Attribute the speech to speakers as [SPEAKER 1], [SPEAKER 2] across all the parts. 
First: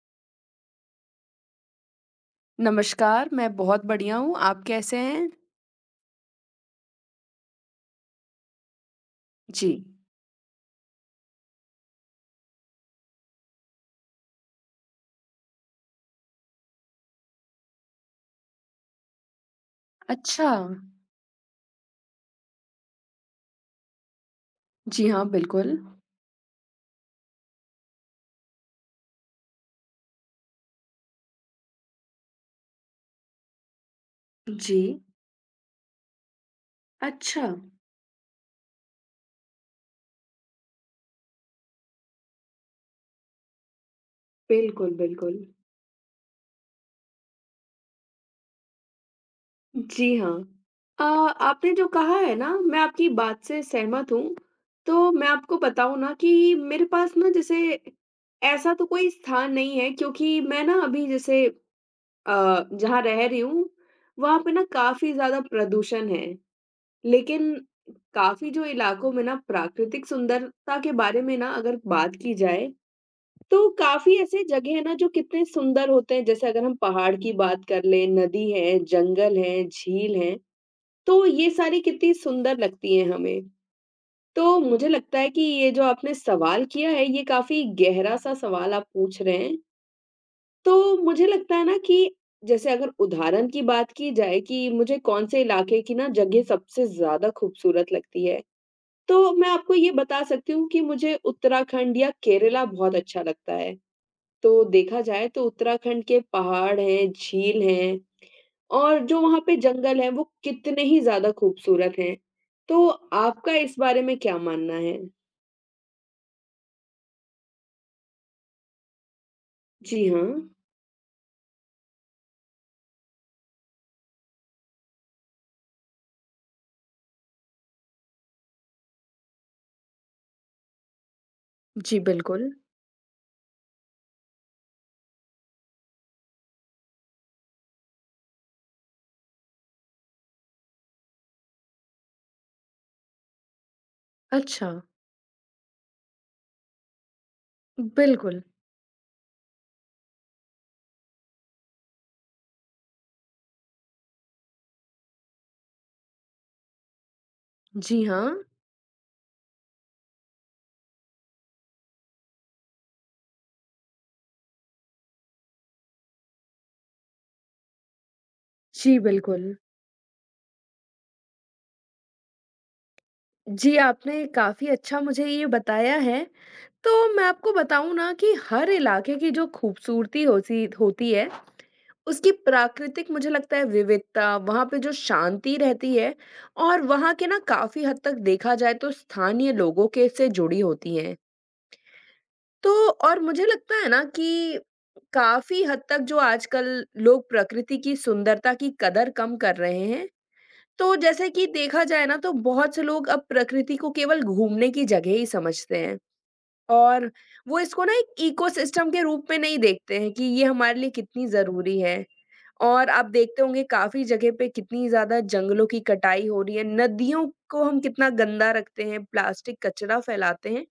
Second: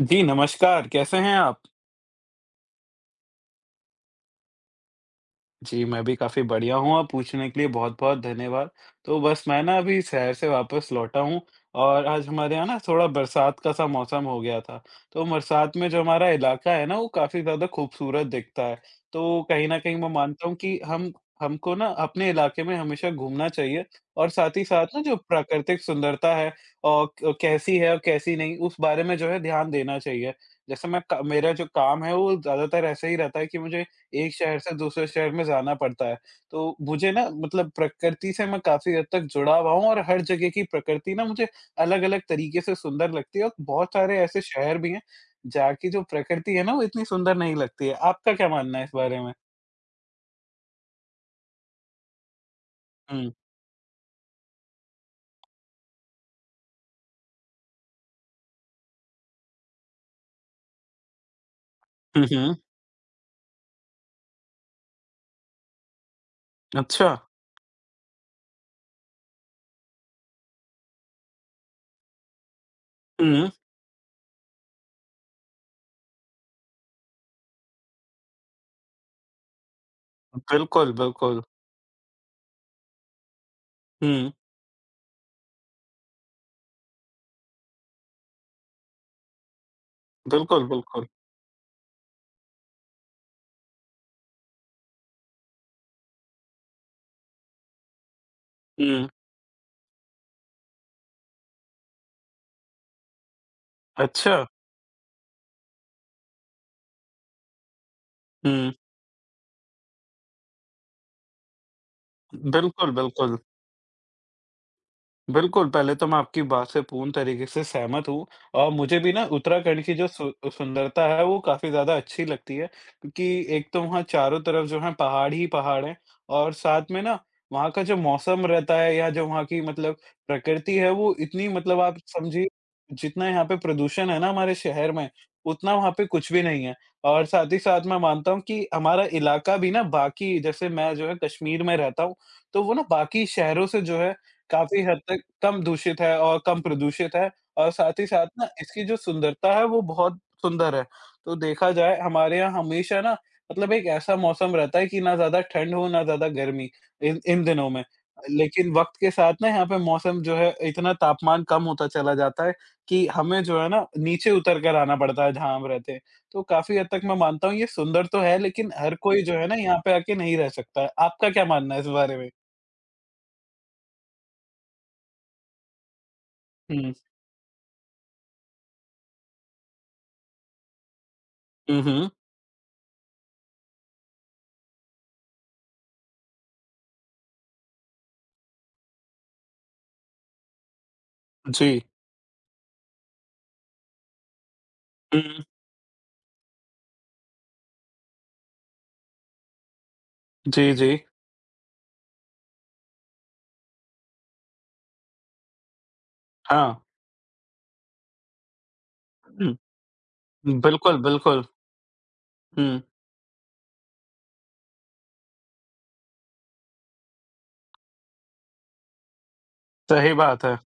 [SPEAKER 1] जी, नमस्कार। कैसे हैं आप?
[SPEAKER 2] नमस्कार, मैं बहुत बढ़िया हूँ, आप कैसे हैं?
[SPEAKER 1] जी, मैं भी काफ़ी बढ़िया हूँ और पूछने के लिए बहुत-बहुत धन्यवाद। तो बस मैं
[SPEAKER 2] जी।
[SPEAKER 1] ना अभी शहर से वापस लौटा हूँ और आज हमारे यहाँ ना थोड़ा बरसात का सा मौसम हो गया था। तो बरसात में जो हमारा इलाका है ना, वो काफ़ी ज़्यादा खूबसूरत दिखता है। तो कहीं न कहीं मैं
[SPEAKER 2] अच्छा,
[SPEAKER 1] मानता हूँ कि हम हमको ना अपने इलाके में हमेशा घूमना चाहिए और साथ ही साथ ना
[SPEAKER 2] जी
[SPEAKER 1] जो
[SPEAKER 2] हाँ, बिल्कुल।
[SPEAKER 1] प्राकृतिक सुंदरता है और क कैसी है और कैसी नहीं, उस बारे में जो है ध्यान देना चाहिए। जैसे मैं क मेरा जो काम है, वो ज़्यादातर ऐसा ही रहता है कि मुझे एक शहर से
[SPEAKER 2] जी,
[SPEAKER 1] दूसरे शहर में जाना पड़ता है। तो मुझे ना
[SPEAKER 2] अच्छा,
[SPEAKER 1] मतलब प्रकृति से मैं काफ़ी हद तक जुड़ा हुआ हूँ और हर जगह की प्रकृति ना मुझे अलग-अलग तरीके से सुंदर लगती है और बहुत सारे ऐसे शहर भी
[SPEAKER 2] बिल्कुल,
[SPEAKER 1] हैं,
[SPEAKER 2] बिल्कुल।
[SPEAKER 1] जहाँ की जो प्रकृति है ना, वो इतनी सुंदर नहीं लगती है। आपका क्या मानना है इस बारे में?
[SPEAKER 2] जी हाँ। अ, आपने जो कहा है ना, मैं आपकी
[SPEAKER 1] हुँ।
[SPEAKER 2] बात से सहमत हूँ। तो मैं आपको बताऊँ ना कि मेरे पास ना जैसे ऐसा तो कोई स्थान नहीं है क्योंकि मैं ना अभी जैसे
[SPEAKER 1] हुँ, हुँ।
[SPEAKER 2] जहाँ रह रही हूँ, वहाँ पे ना काफ़ी ज़्यादा प्रदूषण है।
[SPEAKER 1] अच्छा।
[SPEAKER 2] लेकिन काफ़ी जो इलाकों में ना प्राकृतिक सुंदरता के बारे में ना अगर बात की जाए,
[SPEAKER 1] हुँ।
[SPEAKER 2] तो काफ़ी ऐसे जगह हैं ना जो कितने सुंदर होते हैं, जैसे अगर हम पहाड़ की बात कर लें, नदी है, जंगल है, झील है,
[SPEAKER 1] बिल्कुल,
[SPEAKER 2] तो
[SPEAKER 1] बिल्कुल।
[SPEAKER 2] ये सारी कितनी सुंदर लगती हैं हमें।
[SPEAKER 1] हुँ।
[SPEAKER 2] तो मुझे लगता है कि ये जो आपने सवाल किया है, ये काफ़ी गहरा-सा सवाल आप पूछ रहे हैं।
[SPEAKER 1] बिल्कुल,
[SPEAKER 2] तो
[SPEAKER 1] बिल्कुल।
[SPEAKER 2] मुझे लगता है ना कि जैसे अगर उदाहरण की बात की जाए कि मुझे कौन से इलाके की ना जगह सबसे ज़्यादा खूबसूरत लगती है,
[SPEAKER 1] हुँ।
[SPEAKER 2] तो मैं आपको ये बता सकती हूँ कि मुझे उत्तराखंड या केरला बहुत अच्छा लगता है।
[SPEAKER 1] अच्छा।
[SPEAKER 2] तो देखा जाए तो उत्तराखंड के पहाड़ हैं, झील हैं
[SPEAKER 1] हुँ।
[SPEAKER 2] और जो वहाँ पे जंगल हैं, वो कितने ही ज़्यादा खूबसूरत हैं। तो
[SPEAKER 1] बिल्कुल, बिल्कुल।
[SPEAKER 2] आपका इस बारे में क्या मानना है?
[SPEAKER 1] बिल्कुल, पहले तो मैं आपकी बात से पूर्ण तरीके से सहमत हूँ और मुझे भी ना उत्तराखंड की
[SPEAKER 2] जी
[SPEAKER 1] जो
[SPEAKER 2] हाँ।
[SPEAKER 1] सु सुंदरता है, वो काफ़ी ज़्यादा अच्छी लगती है, क्योंकि एक तो वहाँ चारों तरफ जो है पहाड़ ही पहाड़ हैं और साथ में ना वहाँ का जो मौसम रहता है या जो वहाँ की मतलब प्रकृति है, वो इतनी मतलब आप
[SPEAKER 2] जी,
[SPEAKER 1] समझिए,
[SPEAKER 2] बिल्कुल।
[SPEAKER 1] जितना यहाँ पे प्रदूषण है ना हमारे शहर में, उतना वहाँ पे कुछ भी नहीं है। और साथ ही साथ मैं मानता हूँ कि हमारा इलाका भी ना बाकी जैसे मैं जो है कश्मीर में रहता हूँ, तो वो ना बाकी शहरों से जो है
[SPEAKER 2] अच्छा,
[SPEAKER 1] काफ़ी हद तक कम दूषित है और कम प्रदूषित है और साथ ही साथ
[SPEAKER 2] बिल्कुल।
[SPEAKER 1] ना इसकी जो सुंदरता है, वो बहुत सुंदर है। तो देखा जाए हमारे यहाँ हमेशा ना मतलब एक ऐसा मौसम रहता है कि ना ज़्यादा ठंड हो ना ज़्यादा गर्मी इन इन दिनों में।
[SPEAKER 2] जी हाँ।
[SPEAKER 1] लेकिन वक़्त के साथ ना यहाँ पे मौसम जो है, इतना तापमान कम होता चला जाता है कि हमें जो है ना नीचे उतर कर आना पड़ता है, जहाँ हम रहते हैं। तो काफ़ी हद तक मैं मानता हूँ ये सुंदर तो है, लेकिन हर
[SPEAKER 2] जी,
[SPEAKER 1] कोई जो है
[SPEAKER 2] बिल्कुल।
[SPEAKER 1] ना यहाँ पे आके नहीं रह सकता है। आपका क्या मानना है इस बारे में?
[SPEAKER 2] जी, आपने काफ़ी अच्छा मुझे ये बताया है। तो
[SPEAKER 1] हुँ।
[SPEAKER 2] मैं आपको बताऊँ ना कि हर इलाके की जो खूबसूरती होसी होती है
[SPEAKER 1] हुँ, हुँ।
[SPEAKER 2] उसकी प्राकृतिक मुझे लगता है विविधता, वहाँ पे जो शांति रहती है और वहाँ के ना काफ़ी हद तक देखा जाए तो स्थानीय लोगों के से जुड़ी होती हैं।
[SPEAKER 1] जी।
[SPEAKER 2] तो और मुझे लगता है ना कि
[SPEAKER 1] हुँ।
[SPEAKER 2] काफ़ी हद तक जो आजकल लोग प्रकृति की सुंदरता की कदर कम कर रहे हैं।
[SPEAKER 1] जी, जी।
[SPEAKER 2] तो जैसे कि देखा जाए ना तो बहुत से लोग अब प्रकृति को केवल घूमने की जगह ही समझते हैं
[SPEAKER 1] हाँ।
[SPEAKER 2] और वो इसको ना एक इकोसिस्टम के रूप में
[SPEAKER 1] हुँ,
[SPEAKER 2] नहीं देखते हैं कि ये हमारे लिए
[SPEAKER 1] बिल्कुल,
[SPEAKER 2] कितनी
[SPEAKER 1] बिल्कुल।
[SPEAKER 2] ज़रूरी है।
[SPEAKER 1] हुँ,
[SPEAKER 2] और आप देखते होंगे काफ़ी जगह पे कितनी ज़्यादा जंगलों की कटाई हो रही है, नदियों को हम कितना गंदा रखते हैं, प्लास्टिक कचरा
[SPEAKER 1] सही बात
[SPEAKER 2] फैलाते
[SPEAKER 1] है।
[SPEAKER 2] हैं।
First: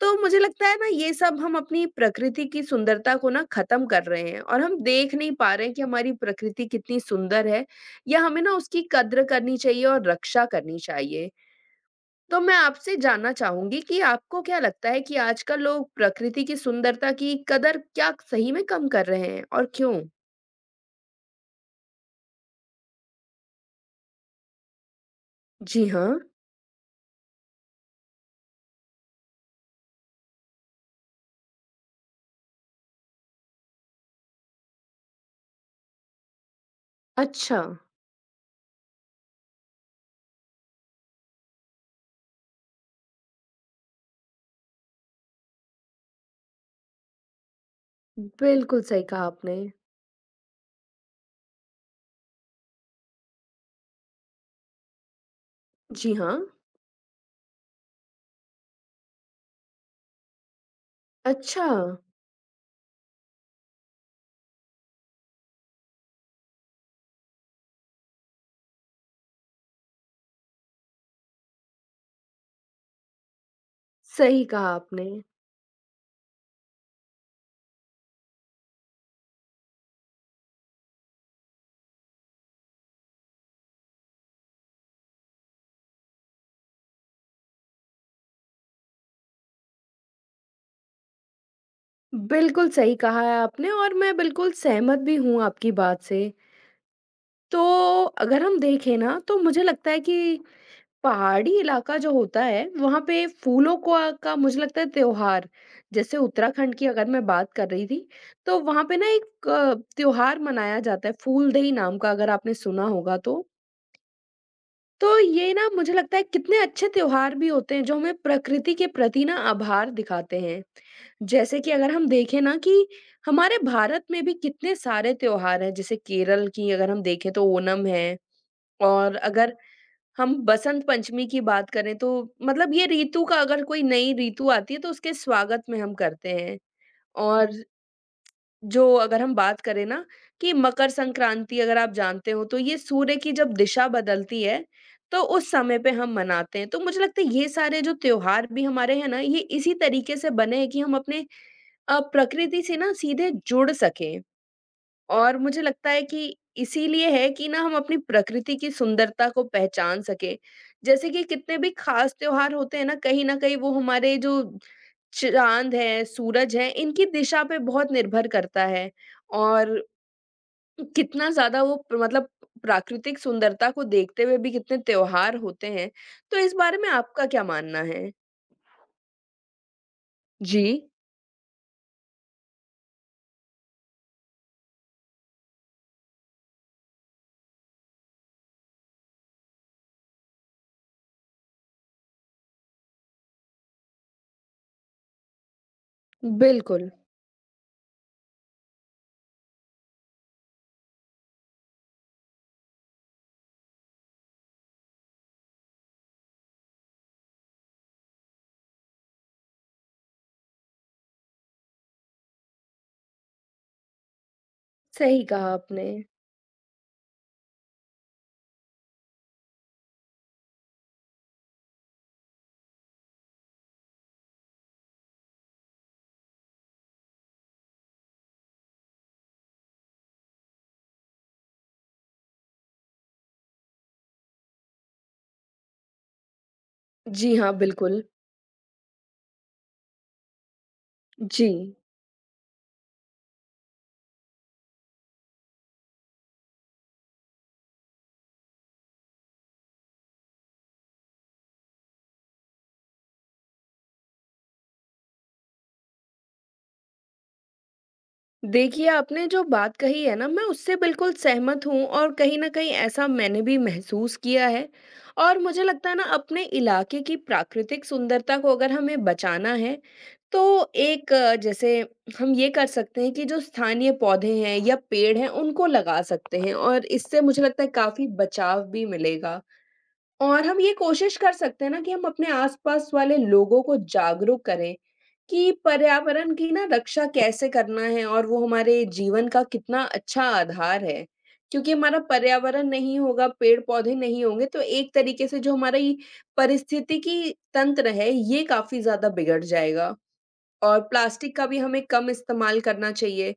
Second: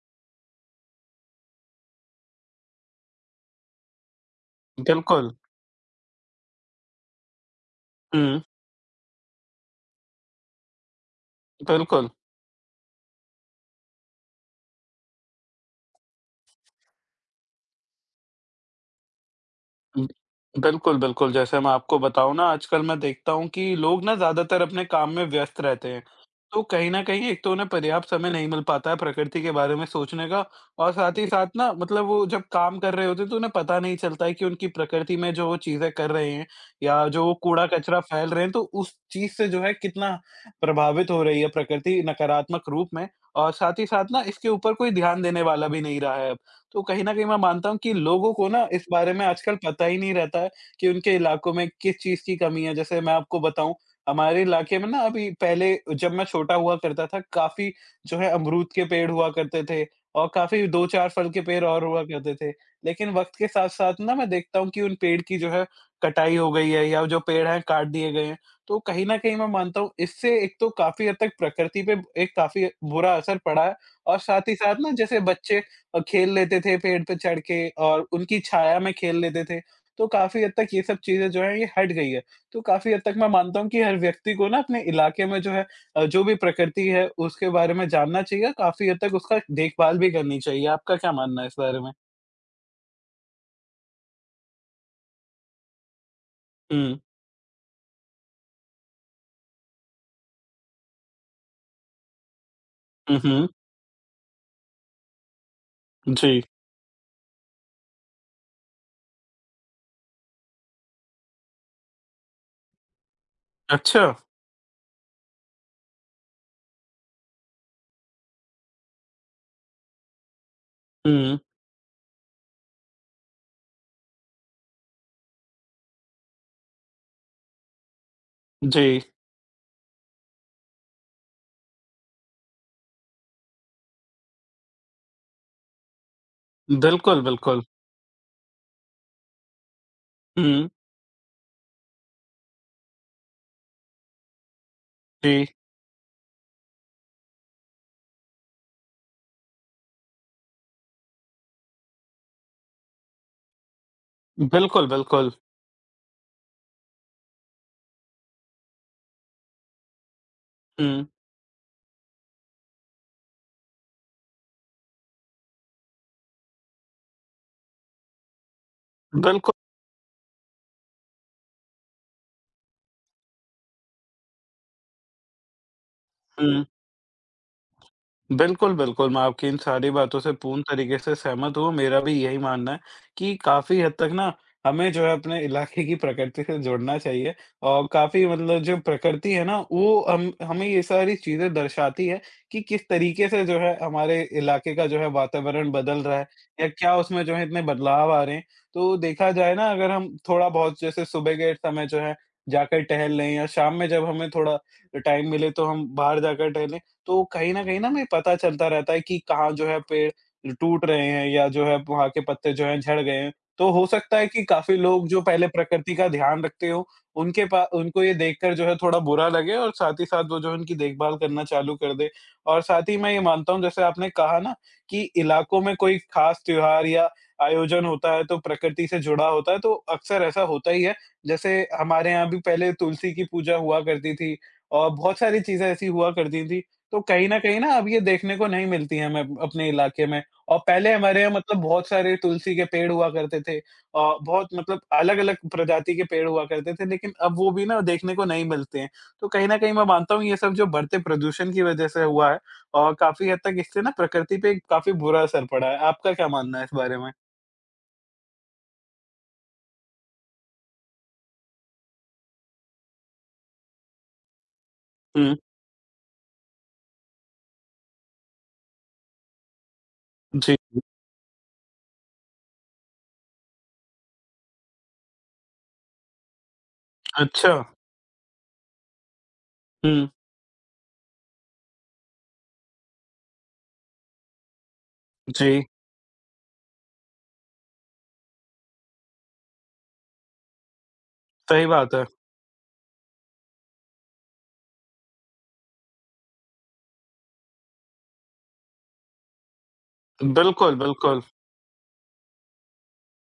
[SPEAKER 2] तो मुझे लगता है ना ये सब हम अपनी प्रकृति की सुंदरता को ना ख़त्म कर रहे हैं और हम देख
[SPEAKER 1] बिल्कुल।
[SPEAKER 2] नहीं पा रहे हैं कि हमारी प्रकृति कितनी सुंदर है या
[SPEAKER 1] हुँ,
[SPEAKER 2] हमें ना उसकी कद्र करनी चाहिए और रक्षा करनी चाहिए।
[SPEAKER 1] बिल्कुल।
[SPEAKER 2] तो मैं आपसे जानना चाहूँगी कि आपको क्या लगता है कि आजकल लोग प्रकृति की सुंदरता की कदर क्या सही में कम कर रहे हैं और क्यों?
[SPEAKER 1] हुँ। बिल्कुल, बिल्कुल, जैसे मैं आपको बताऊँ ना, आजकल मैं देखता हूँ कि लोग ना ज़्यादातर अपने काम में व्यस्त
[SPEAKER 2] जी
[SPEAKER 1] रहते हैं।
[SPEAKER 2] हाँ।
[SPEAKER 1] तो कहीं न कहीं एक तो उन्हें पर्याप्त समय नहीं मिल पाता है प्रकृति के बारे में सोचने का और साथ ही साथ ना मतलब वो जब काम कर रहे होते हैं, तो उन्हें पता नहीं चलता है कि उनकी प्रकृति में जो वो चीज़ें कर रहे हैं या जो वो
[SPEAKER 2] अच्छा।
[SPEAKER 1] कूड़ा-कचरा फैल रहे हैं, तो उस चीज़ से जो है कितना प्रभावित हो रही है प्रकृति नकारात्मक रूप में और साथ ही साथ ना इसके ऊपर कोई ध्यान देने वाला भी नहीं रहा है अब। तो कहीं न कहीं मैं मानता हूँ कि लोगों को ना
[SPEAKER 2] बिल्कुल
[SPEAKER 1] इस
[SPEAKER 2] सही
[SPEAKER 1] बारे
[SPEAKER 2] कहा
[SPEAKER 1] में आजकल
[SPEAKER 2] आपने।
[SPEAKER 1] पता ही नहीं रहता है कि उनके इलाकों में किस चीज़ की कमी है। जैसे मैं आपको बताऊँ, हमारे इलाके में ना अभी पहले
[SPEAKER 2] जी
[SPEAKER 1] जब मैं
[SPEAKER 2] हाँ।
[SPEAKER 1] छोटा हुआ करता था, काफ़ी जो है अमरूद के पेड़ हुआ करते थे और काफ़ी 2-4 फल के पेड़
[SPEAKER 2] अच्छा,
[SPEAKER 1] और हुआ करते थे। लेकिन वक़्त के साथ-साथ ना मैं देखता हूँ कि उन पेड़ की जो है कटाई हो गई है या जो पेड़ हैं काट दिए गए हैं। तो कहीं न कहीं मैं मानता हूँ, इससे एक तो काफ़ी हद तक प्रकृति पे एक काफ़ी बुरा असर पड़ा है और
[SPEAKER 2] सही
[SPEAKER 1] साथ ही
[SPEAKER 2] कहा
[SPEAKER 1] साथ ना
[SPEAKER 2] आपने।
[SPEAKER 1] जैसे बच्चे और खेल लेते थे पेड़ पे चढ़ के और उनकी छाया में खेल लेते थे। तो काफ़ी हद तक ये सब चीज़ें जो हैं, ये हट गई है। तो काफ़ी हद तक मैं मानता हूँ कि हर व्यक्ति को ना अपने इलाके में जो है जो भी प्रकृति है, उसके बारे में जानना चाहिए, काफ़ी हद तक उसका देखभाल भी करनी चाहिए। आपका क्या मानना है इस बारे में?
[SPEAKER 2] बिल्कुल सही कहा है आपने और मैं बिल्कुल सहमत भी हूँ आपकी बात से।
[SPEAKER 1] हुँ।
[SPEAKER 2] तो अगर हम देखें ना तो मुझे लगता है कि पहाड़ी इलाका जो होता है वहाँ
[SPEAKER 1] हुँ,
[SPEAKER 2] पे
[SPEAKER 1] हुँ।
[SPEAKER 2] फूलों का मुझे लगता है त्योहार जैसे
[SPEAKER 1] जी।
[SPEAKER 2] उत्तराखंड की अगर मैं बात कर रही थी तो वहाँ पे ना एक त्योहार मनाया जाता है फूलदेई नाम का अगर आपने सुना होगा तो।
[SPEAKER 1] अच्छा।
[SPEAKER 2] तो ये ना मुझे लगता है कितने अच्छे त्योहार भी होते हैं जो हमें प्रकृति के प्रति ना आभार दिखाते हैं।
[SPEAKER 1] हुँ।
[SPEAKER 2] जैसे कि अगर हम देखें ना कि हमारे भारत में भी कितने सारे त्योहार हैं जैसे केरल की अगर हम देखें तो ओणम है
[SPEAKER 1] जी।
[SPEAKER 2] और अगर हम बसंत पंचमी की बात करें तो मतलब ये ऋतु का अगर कोई नई ऋतु आती है तो उसके स्वागत में हम करते हैं।
[SPEAKER 1] बिल्कुल,
[SPEAKER 2] और
[SPEAKER 1] बिल्कुल।
[SPEAKER 2] जो अगर हम बात करें ना कि
[SPEAKER 1] हुँ।
[SPEAKER 2] मकर संक्रांति अगर आप जानते हो तो ये सूर्य की जब दिशा बदलती है तो
[SPEAKER 1] जी।
[SPEAKER 2] उस समय पे हम मनाते हैं। तो मुझे लगता है ये सारे जो त्योहार भी हमारे हैं ना ये इसी तरीके से बने हैं कि हम अपने प्रकृति से ना सीधे जुड़ सकें।
[SPEAKER 1] बिल्कुल, बिल्कुल।
[SPEAKER 2] और मुझे लगता है कि इसीलिए है कि ना हम अपनी प्रकृति की सुंदरता को पहचान सकें।
[SPEAKER 1] हुँ।
[SPEAKER 2] जैसे कि कितने भी खास त्योहार होते हैं ना, कहीं न कहीं वो हमारे जो चाँद है, सूरज है, इनकी दिशा पे बहुत निर्भर करता है
[SPEAKER 1] बिल्कुल।
[SPEAKER 2] और कितना ज़्यादा वो प मतलब प्राकृतिक सुंदरता को देखते हुए भी कितने त्योहार होते हैं। तो इस
[SPEAKER 1] हुँ।
[SPEAKER 2] बारे में आपका क्या मानना है?
[SPEAKER 1] बिल्कुल, बिल्कुल, मैं आपकी इन सारी बातों से
[SPEAKER 2] जी।
[SPEAKER 1] पूर्ण तरीके से सहमत हूँ, मेरा भी यही मानना है कि काफ़ी हद तक ना हमें जो है अपने इलाके की प्रकृति से जुड़ना चाहिए और काफ़ी मतलब जो प्रकृति है ना, वो हम हमें ये सारी चीज़ें दर्शाती है कि किस तरीके से जो है हमारे इलाके का जो है वातावरण बदल रहा है या
[SPEAKER 2] बिल्कुल,
[SPEAKER 1] क्या उसमें जो है इतने बदलाव आ रहे हैं। तो देखा जाए ना, अगर हम थोड़ा-बहुत जैसे सुबह के समय जो है जाकर टहल लें या शाम में जब हमें थोड़ा टाइम मिले, तो हम बाहर जाकर टहलें। तो कहीं न कहीं ना हमें पता चलता रहता है कि कहाँ जो है पेड़ टूट रहे हैं या जो है वहाँ के पत्ते जो हैं झड़ गए हैं। तो हो सकता है कि काफ़ी लोग जो
[SPEAKER 2] सही
[SPEAKER 1] पहले
[SPEAKER 2] कहा आपने।
[SPEAKER 1] प्रकृति का ध्यान रखते हों, उनके पा उनको ये देखकर जो है थोड़ा बुरा लगे और साथ ही साथ वो जो है उनकी देखभाल करना चालू कर दें। और साथ ही मैं ये मानता हूँ, जैसे आपने कहा ना कि इलाकों में कोई ख़ास त्योहार या आयोजन होता है, तो प्रकृति से जुड़ा होता है, तो अक्सर ऐसा होता ही है। जैसे हमारे यहाँ भी पहले तुलसी की पूजा हुआ करती थी और बहुत सारी चीज़ें ऐसी हुआ करती थी। तो कहीं
[SPEAKER 2] जी
[SPEAKER 1] न
[SPEAKER 2] हाँ,
[SPEAKER 1] कहीं ना अब ये
[SPEAKER 2] बिल्कुल।
[SPEAKER 1] देखने को नहीं मिलती है हमें अपने इलाके में और पहले हमारे यहाँ
[SPEAKER 2] जी।
[SPEAKER 1] मतलब बहुत सारे तुलसी के पेड़ हुआ करते थे, बहुत मतलब अलग-अलग प्रजाति के पेड़ हुआ करते थे, लेकिन अब वो भी ना देखने को नहीं मिलते हैं। तो कहीं न कहीं मैं मानता हूँ ये सब जो बढ़ते प्रदूषण की वजह से हुआ है और काफ़ी हद तक इससे ना प्रकृति पे काफ़ी बुरा असर पड़ा है। आपका क्या मानना है इस बारे में?
[SPEAKER 2] देखिए, आपने जो बात कही है ना, मैं उससे बिल्कुल सहमत हूँ और कहीं न कहीं ऐसा मैंने भी महसूस किया है।
[SPEAKER 1] हुँ,
[SPEAKER 2] और मुझे लगता है ना अपने इलाके की प्राकृतिक सुंदरता को अगर हमें बचाना है,
[SPEAKER 1] जी।
[SPEAKER 2] तो एक जैसे हम ये कर सकते हैं कि जो स्थानीय पौधे हैं या पेड़ हैं, उनको लगा सकते हैं और इससे मुझे
[SPEAKER 1] अच्छा।
[SPEAKER 2] लगता है काफ़ी बचाव भी मिलेगा।
[SPEAKER 1] हुँ,
[SPEAKER 2] और हम ये कोशिश कर सकते हैं ना कि हम अपने आसपास वाले लोगों को जागरूक करें कि
[SPEAKER 1] जी,
[SPEAKER 2] पर्यावरण की ना रक्षा कैसे करना है और वो हमारे जीवन का कितना अच्छा आधार है।
[SPEAKER 1] सही
[SPEAKER 2] क्योंकि
[SPEAKER 1] बात
[SPEAKER 2] हमारा
[SPEAKER 1] है।
[SPEAKER 2] पर्यावरण नहीं होगा, पेड़-पौधे नहीं होंगे तो एक तरीके से जो हमारा ये पारिस्थितिकी तंत्र है, ये काफ़ी ज़्यादा बिगड़ जाएगा।
[SPEAKER 1] बिल्कुल,
[SPEAKER 2] और
[SPEAKER 1] बिल्कुल।
[SPEAKER 2] प्लास्टिक का भी हमें कम इस्तेमाल करना चाहिए।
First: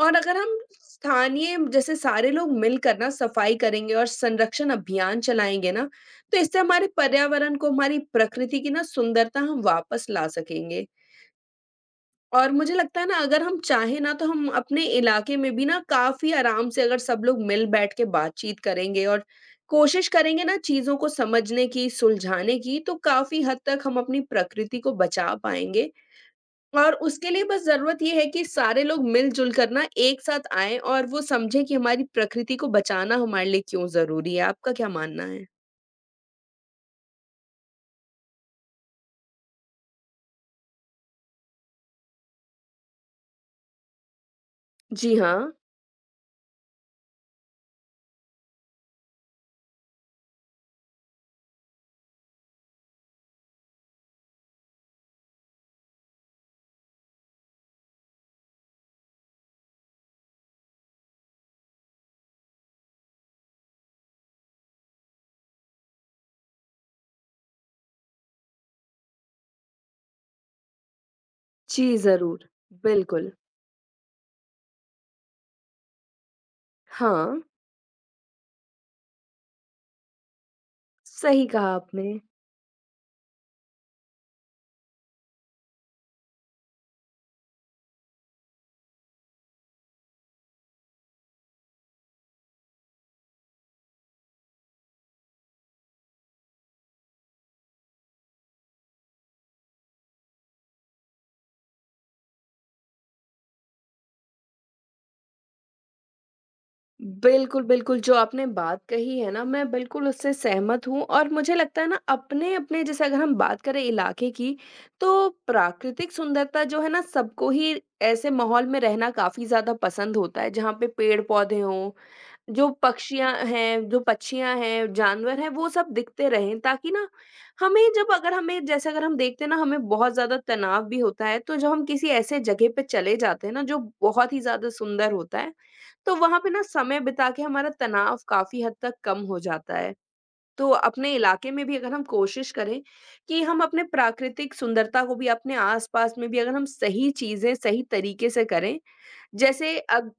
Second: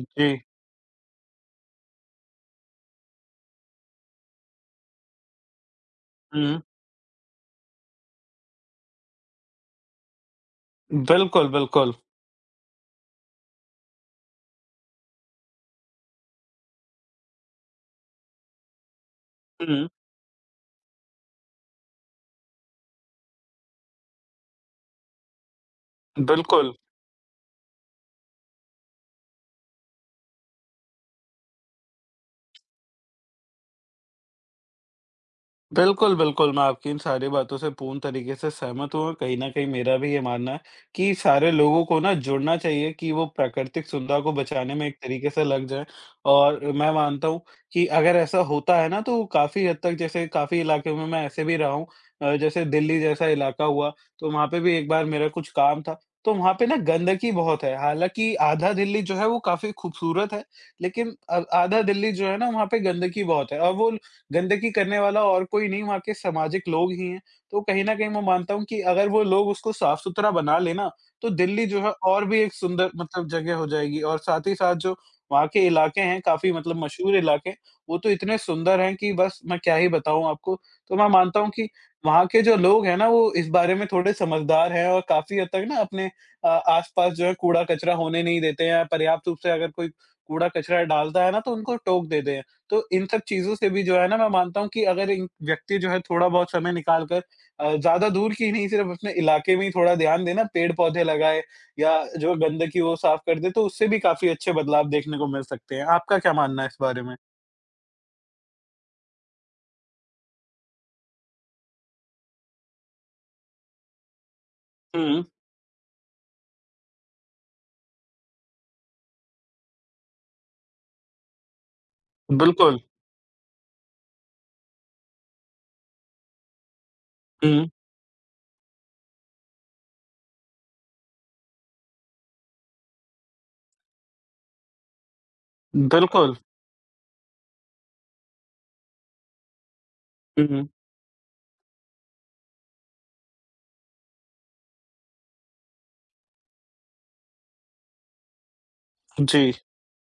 [SPEAKER 2] और अगर हम स्थानीय जैसे सारे लोग मिलकर ना सफाई करेंगे और संरक्षण अभियान चलाएँगे ना, तो इससे
[SPEAKER 1] हुँ,
[SPEAKER 2] हमारे पर्यावरण को, हमारी प्रकृति की ना सुंदरता हम वापस ला सकेंगे।
[SPEAKER 1] बिल्कुल, बिल्कुल।
[SPEAKER 2] और मुझे लगता है ना अगर हम चाहें ना तो हम अपने इलाके में भी ना काफ़ी आराम से अगर सब लोग मिल बैठ के बातचीत करेंगे और
[SPEAKER 1] हुँ,
[SPEAKER 2] कोशिश करेंगे ना चीज़ों को समझने की, सुलझाने की, तो काफ़ी हद तक हम अपनी प्रकृति को बचा पाएँगे
[SPEAKER 1] बिल्कुल।
[SPEAKER 2] और उसके लिए बस ज़रूरत ये है कि सारे लोग मिल-जुल कर ना एक साथ आएँ और वो समझें कि हमारी प्रकृति को बचाना हमारे लिए क्यों ज़रूरी है। आपका क्या मानना है?
[SPEAKER 1] बिल्कुल, बिल्कुल, मैं आपकी इन सारी बातों से पूर्ण तरीके से सहमत हूँ और कहीं न कहीं मेरा भी ये मानना है कि सारे लोगों को ना जुड़ना चाहिए कि वो प्राकृतिक सुंदरता को बचाने में एक
[SPEAKER 2] जी
[SPEAKER 1] तरीके से
[SPEAKER 2] हाँ।
[SPEAKER 1] लग जाएँ। और मैं मानता हूँ कि अगर ऐसा होता है ना, तो काफ़ी हद तक जैसे काफ़ी इलाके में मैं ऐसे भी रहा हूँ, जैसे दिल्ली जैसा इलाका हुआ, तो वहाँ पे भी एक बार मेरा कुछ काम था, तो वहाँ पे ना गंदगी बहुत है। हालाँकि आधा दिल्ली जो है वो काफ़ी खूबसूरत है, लेकिन आधा दिल्ली जो है ना वहाँ पे गंदगी बहुत है और वो गंदगी करने वाला और कोई नहीं, वहाँ के सामाजिक लोग ही हैं। तो कहीं न कहीं मैं मानता हूँ कि अगर वो लोग उसको साफ-सुथरा बना लें ना, तो दिल्ली जो
[SPEAKER 2] जी,
[SPEAKER 1] है और भी
[SPEAKER 2] ज़रूर।
[SPEAKER 1] एक सुंदर मतलब
[SPEAKER 2] बिल्कुल।
[SPEAKER 1] जगह हो जाएगी और साथ ही साथ जो वहाँ के इलाके हैं, काफ़ी मतलब मशहूर
[SPEAKER 2] हाँ,
[SPEAKER 1] इलाके हैं, वो तो इतने सुंदर हैं कि बस मैं क्या ही बताऊँ आपको। तो मैं मानता
[SPEAKER 2] सही
[SPEAKER 1] हूँ कि
[SPEAKER 2] कहा आपने।
[SPEAKER 1] वहाँ के जो लोग हैं ना, वो इस बारे में थोड़े समझदार हैं और काफ़ी हद तक ना अपने आस-पास जो है कूड़ा-कचरा होने नहीं देते हैं। पर्याप्त रूप से अगर कोई कूड़ा-कचरा डालता है ना, तो उनको टोक देते हैं। तो इन सब चीज़ों से भी जो है ना, मैं मानता हूँ कि अगर इन व्यक्ति जो है थोड़ा बहुत समय निकाल कर ज़्यादा दूर की नहीं, सिर्फ़ अपने इलाके में ही थोड़ा ध्यान देना, पेड़-पौधे लगाए या जो गंदगी वो साफ़ कर दे, तो उससे भी काफ़ी अच्छे बदलाव देखने को मिल सकते हैं। आपका क्या मानना है इस बारे में?
[SPEAKER 2] बिल्कुल, बिल्कुल जो आपने बात कही है ना मैं बिल्कुल उससे सहमत हूँ और मुझे लगता है ना अपने-अपने जैसे अगर हम बात करें इलाके की,
[SPEAKER 1] हुँ,
[SPEAKER 2] तो प्राकृतिक सुंदरता जो है ना सबको ही ऐसे माहौल में रहना काफ़ी ज़्यादा पसंद होता है जहाँ पे पेड़-पौधे हों जो
[SPEAKER 1] बिल्कुल।
[SPEAKER 2] पक्षियाँ हैं, जो पक्षियाँ हैं, जानवर हैं, वो सब दिखते रहें ताकि ना
[SPEAKER 1] हुँ,
[SPEAKER 2] हमें जब अगर हमें जैसे अगर हम देखते हैं ना हमें बहुत ज़्यादा तनाव भी होता है, तो जब हम किसी ऐसे जगह पे चले जाते हैं ना जो बहुत ही ज़्यादा सुंदर होता है, तो
[SPEAKER 1] बिल्कुल।
[SPEAKER 2] वहाँ पे ना समय बिता के हमारा तनाव काफ़ी हद तक कम हो जाता है।
[SPEAKER 1] हुँ,
[SPEAKER 2] तो अपने इलाके में भी अगर हम कोशिश करें कि हम अपने प्राकृतिक सुंदरता को भी अपने आस-पास में भी अगर हम सही चीज़ें सही तरीके से करें,
[SPEAKER 1] जी।
[SPEAKER 2] जैसे अग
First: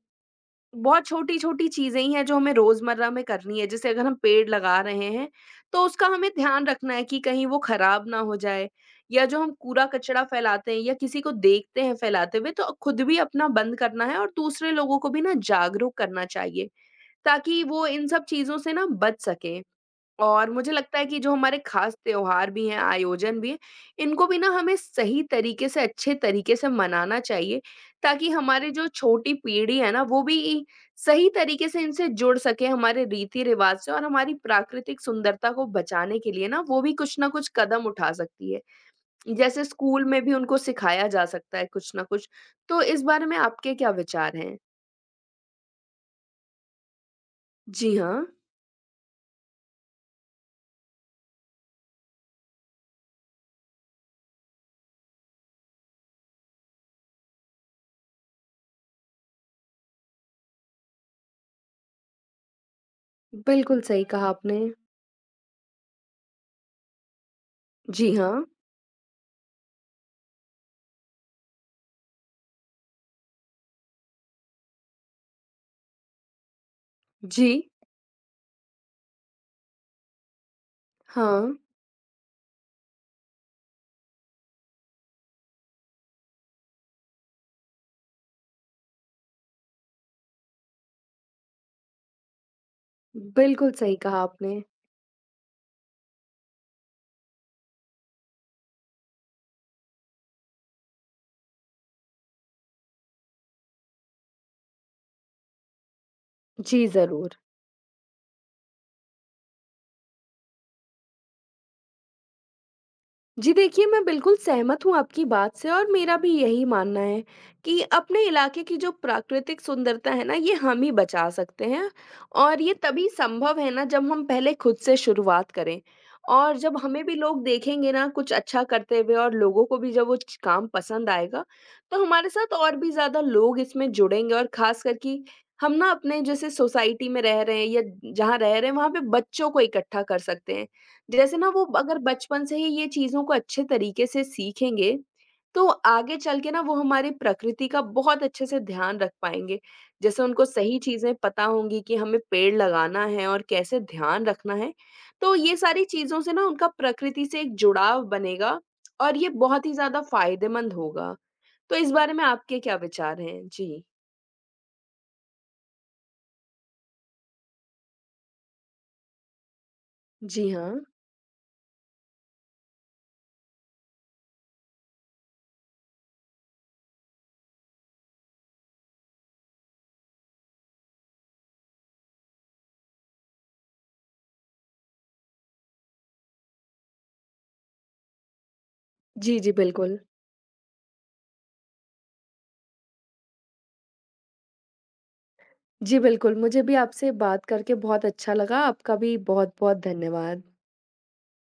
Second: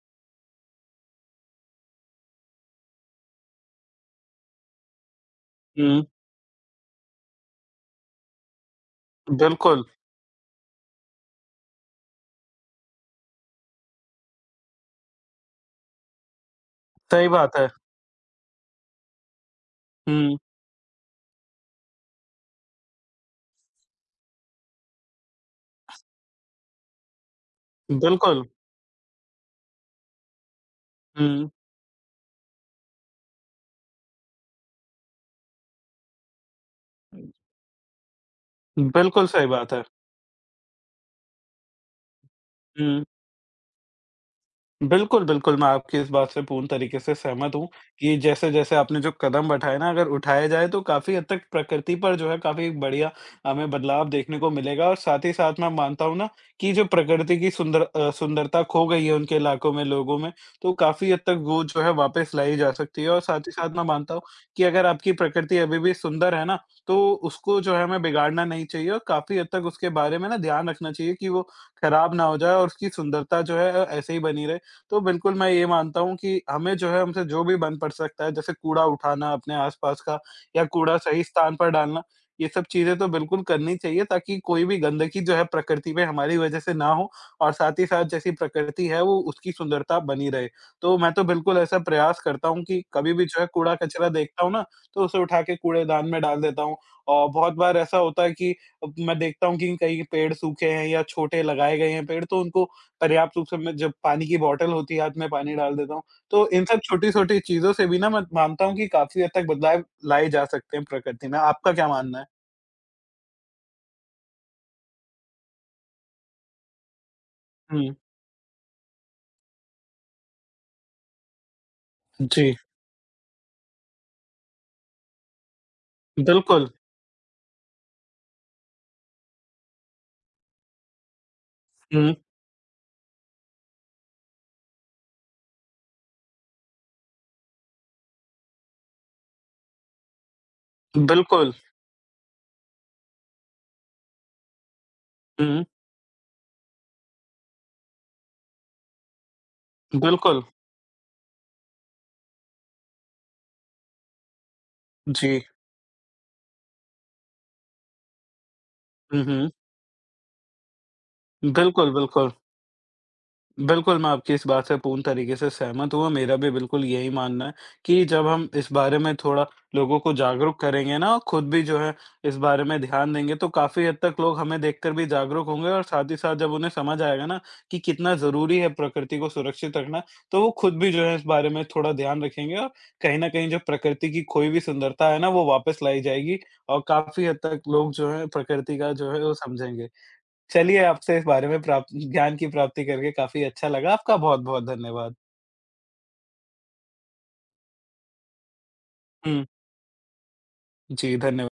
[SPEAKER 2] बहुत छोटी-छोटी चीज़ें ही हैं जो हमें रोज़मर्रा में करनी है। जैसे अगर हम पेड़ लगा रहे हैं, तो
[SPEAKER 1] हुँ,
[SPEAKER 2] उसका हमें ध्यान रखना है कि कहीं वो खराब ना हो जाए या जो हम
[SPEAKER 1] बिल्कुल,
[SPEAKER 2] कूड़ा-कचरा फैलाते हैं या किसी को देखते हैं फैलाते हुए तो खुद भी अपना बंद करना है और दूसरे लोगों को भी ना जागरूक करना चाहिए,
[SPEAKER 1] सही बात
[SPEAKER 2] ताकि
[SPEAKER 1] है।
[SPEAKER 2] वो इन सब चीज़ों से ना बच सकें।
[SPEAKER 1] हुँ,
[SPEAKER 2] और मुझे लगता है कि जो हमारे खास त्योहार भी हैं, आयोजन भी हैं, इनको भी ना हमें सही तरीके से, अच्छे तरीके से मनाना चाहिए, ताकि
[SPEAKER 1] बिल्कुल।
[SPEAKER 2] हमारी जो छोटी पीढ़ी है ना, वो भी सही
[SPEAKER 1] हुँ,
[SPEAKER 2] तरीके से इनसे जुड़ सके, हमारे रीति-रिवाज से और हमारी प्राकृतिक सुंदरता को बचाने के लिए ना, वो भी कुछ ना कुछ कदम उठा सकती है।
[SPEAKER 1] बिल्कुल सही
[SPEAKER 2] जैसे
[SPEAKER 1] बात है।
[SPEAKER 2] स्कूल में भी उनको सिखाया जा सकता है कुछ ना कुछ। तो इस
[SPEAKER 1] हुँ।
[SPEAKER 2] बारे में आपके क्या विचार हैं?
[SPEAKER 1] बिल्कुल, बिल्कुल, मैं आपकी इस बात से पूर्ण तरीके से सहमत हूँ
[SPEAKER 2] जी
[SPEAKER 1] कि
[SPEAKER 2] हाँ,
[SPEAKER 1] जैसे-जैसे आपने जो कदम उठाए ना, अगर उठाए जाएँ तो काफ़ी हद तक प्रकृति पर जो है काफ़ी बढ़िया हमें बदलाव देखने को मिलेगा और साथ ही साथ मैं मानता हूँ ना कि जो प्रकृति की सुंदरता खो गई है उनके इलाकों में, लोगों में, तो काफ़ी हद तक वो जो है वापस लाई जा सकती है और साथ ही साथ
[SPEAKER 2] बिल्कुल
[SPEAKER 1] मैं
[SPEAKER 2] सही
[SPEAKER 1] मानता हूँ
[SPEAKER 2] कहा आपने।
[SPEAKER 1] कि अगर आपकी प्रकृति अभी भी सुंदर है ना, तो उसको जो है हमें
[SPEAKER 2] जी हाँ।
[SPEAKER 1] बिगाड़ना नहीं चाहिए और काफ़ी हद तक उसके बारे में ना ध्यान रखना चाहिए कि वो खराब ना हो जाए और उसकी सुंदरता जो है ऐसे ही बनी रहे। तो बिल्कुल मैं ये मानता हूँ कि हमें जो है हमसे जो
[SPEAKER 2] जी,
[SPEAKER 1] भी बन पड़ सकता है, जैसे कूड़ा उठाना अपने आस-पास का या कूड़ा सही स्थान
[SPEAKER 2] हाँ।
[SPEAKER 1] पर डालना, ये सब चीज़ें तो बिल्कुल करनी चाहिए, ताकि कोई भी गंदगी जो है प्रकृति में हमारी वजह से ना हो और साथ ही साथ जैसी प्रकृति है, वो उसकी सुंदरता बनी रहे। तो मैं तो बिल्कुल ऐसा प्रयास करता हूँ कि कभी भी जो है
[SPEAKER 2] बिल्कुल सही
[SPEAKER 1] कूड़ा-कचरा
[SPEAKER 2] कहा
[SPEAKER 1] देखता हूँ
[SPEAKER 2] आपने।
[SPEAKER 1] ना, तो उसे उठा के कूड़ेदान में डाल देता हूँ और बहुत बार ऐसा होता है कि अब मैं देखता हूँ कि कहीं पेड़ सूखे हैं या छोटे लगाए गए हैं पेड़, तो उनको पर्याप्त रूप से मैं, जब पानी की बॉटल होती है, हाथ में पानी डाल देता हूँ। तो इन सब
[SPEAKER 2] जी, ज़रूर।
[SPEAKER 1] छोटी-छोटी चीज़ों से भी ना मैं मानता हूँ कि काफ़ी हद तक बदलाव लाए जा सकते हैं प्रकृति में। आपका क्या मानना है?
[SPEAKER 2] जी देखिए, मैं बिल्कुल सहमत हूँ आपकी बात से और मेरा भी यही मानना है कि
[SPEAKER 1] हुँ,
[SPEAKER 2] अपने इलाके की जो प्राकृतिक सुंदरता है ना, ये हम ही बचा सकते हैं
[SPEAKER 1] जी,
[SPEAKER 2] और ये तभी संभव है ना जब हम पहले खुद से शुरुआत करें। और
[SPEAKER 1] बिल्कुल।
[SPEAKER 2] जब हमें भी लोग देखेंगे ना कुछ अच्छा करते हुए और लोगों को भी जब वो च काम पसंद आएगा, तो
[SPEAKER 1] हुँ,
[SPEAKER 2] हमारे साथ और भी ज़्यादा लोग इसमें जुड़ेंगे और ख़ासकर कि हम ना अपने जैसे सोसाइटी में रह रहे हैं या जहाँ रह रहे हैं, वहाँ पे बच्चों को इकट्ठा कर सकते हैं। जैसे ना
[SPEAKER 1] बिल्कुल।
[SPEAKER 2] वो अगर बचपन से ही ये चीज़ों को अच्छे तरीके से सीखेंगे,
[SPEAKER 1] हुँ,
[SPEAKER 2] तो आगे चल के ना वो हमारी प्रकृति का बहुत अच्छे से ध्यान रख पाएँगे। जैसे
[SPEAKER 1] बिल्कुल।
[SPEAKER 2] उनको सही चीज़ें पता होंगी कि हमें पेड़ लगाना है और कैसे ध्यान रखना है। तो
[SPEAKER 1] जी।
[SPEAKER 2] ये सारी चीज़ों से ना उनका प्रकृति से एक जुड़ाव बनेगा और
[SPEAKER 1] हुँ,
[SPEAKER 2] ये
[SPEAKER 1] हुँ।
[SPEAKER 2] बहुत ही ज़्यादा फ़ायदेमंद होगा। तो इस
[SPEAKER 1] बिल्कुल,
[SPEAKER 2] बारे में
[SPEAKER 1] बिल्कुल।
[SPEAKER 2] आपके क्या विचार हैं? जी।
[SPEAKER 1] बिल्कुल, मैं आपकी इस बात से पूर्ण तरीके से सहमत हूँ और मेरा भी बिल्कुल यही मानना है कि जब हम इस बारे में थोड़ा लोगों को
[SPEAKER 2] जी
[SPEAKER 1] जागरूक
[SPEAKER 2] हाँ।
[SPEAKER 1] करेंगे ना और खुद भी जो है इस बारे में ध्यान देंगे, तो काफ़ी हद तक लोग हमें देखकर भी जागरूक होंगे और साथ ही साथ जब उन्हें समझ आएगा ना कि कितना ज़रूरी है प्रकृति को सुरक्षित रखना, तो वो खुद भी जो है इस बारे में थोड़ा ध्यान रखेंगे और कहीं न कहीं जो प्रकृति की खोई हुई सुंदरता है ना, वो वापस लाई जाएगी और काफ़ी हद तक लोग जो है प्रकृति का जो है वो
[SPEAKER 2] जी, जी,
[SPEAKER 1] समझेंगे।
[SPEAKER 2] बिल्कुल।
[SPEAKER 1] चलिए, आपसे इस बारे में प्राप्त ज्ञान की प्राप्ति करके काफ़ी अच्छा लगा। आपका बहुत-बहुत धन्यवाद।
[SPEAKER 2] जी, बिल्कुल, मुझे भी आपसे बात करके बहुत अच्छा लगा। आपका भी
[SPEAKER 1] हुँ।
[SPEAKER 2] बहुत-बहुत धन्यवाद।
[SPEAKER 1] जी, धन्य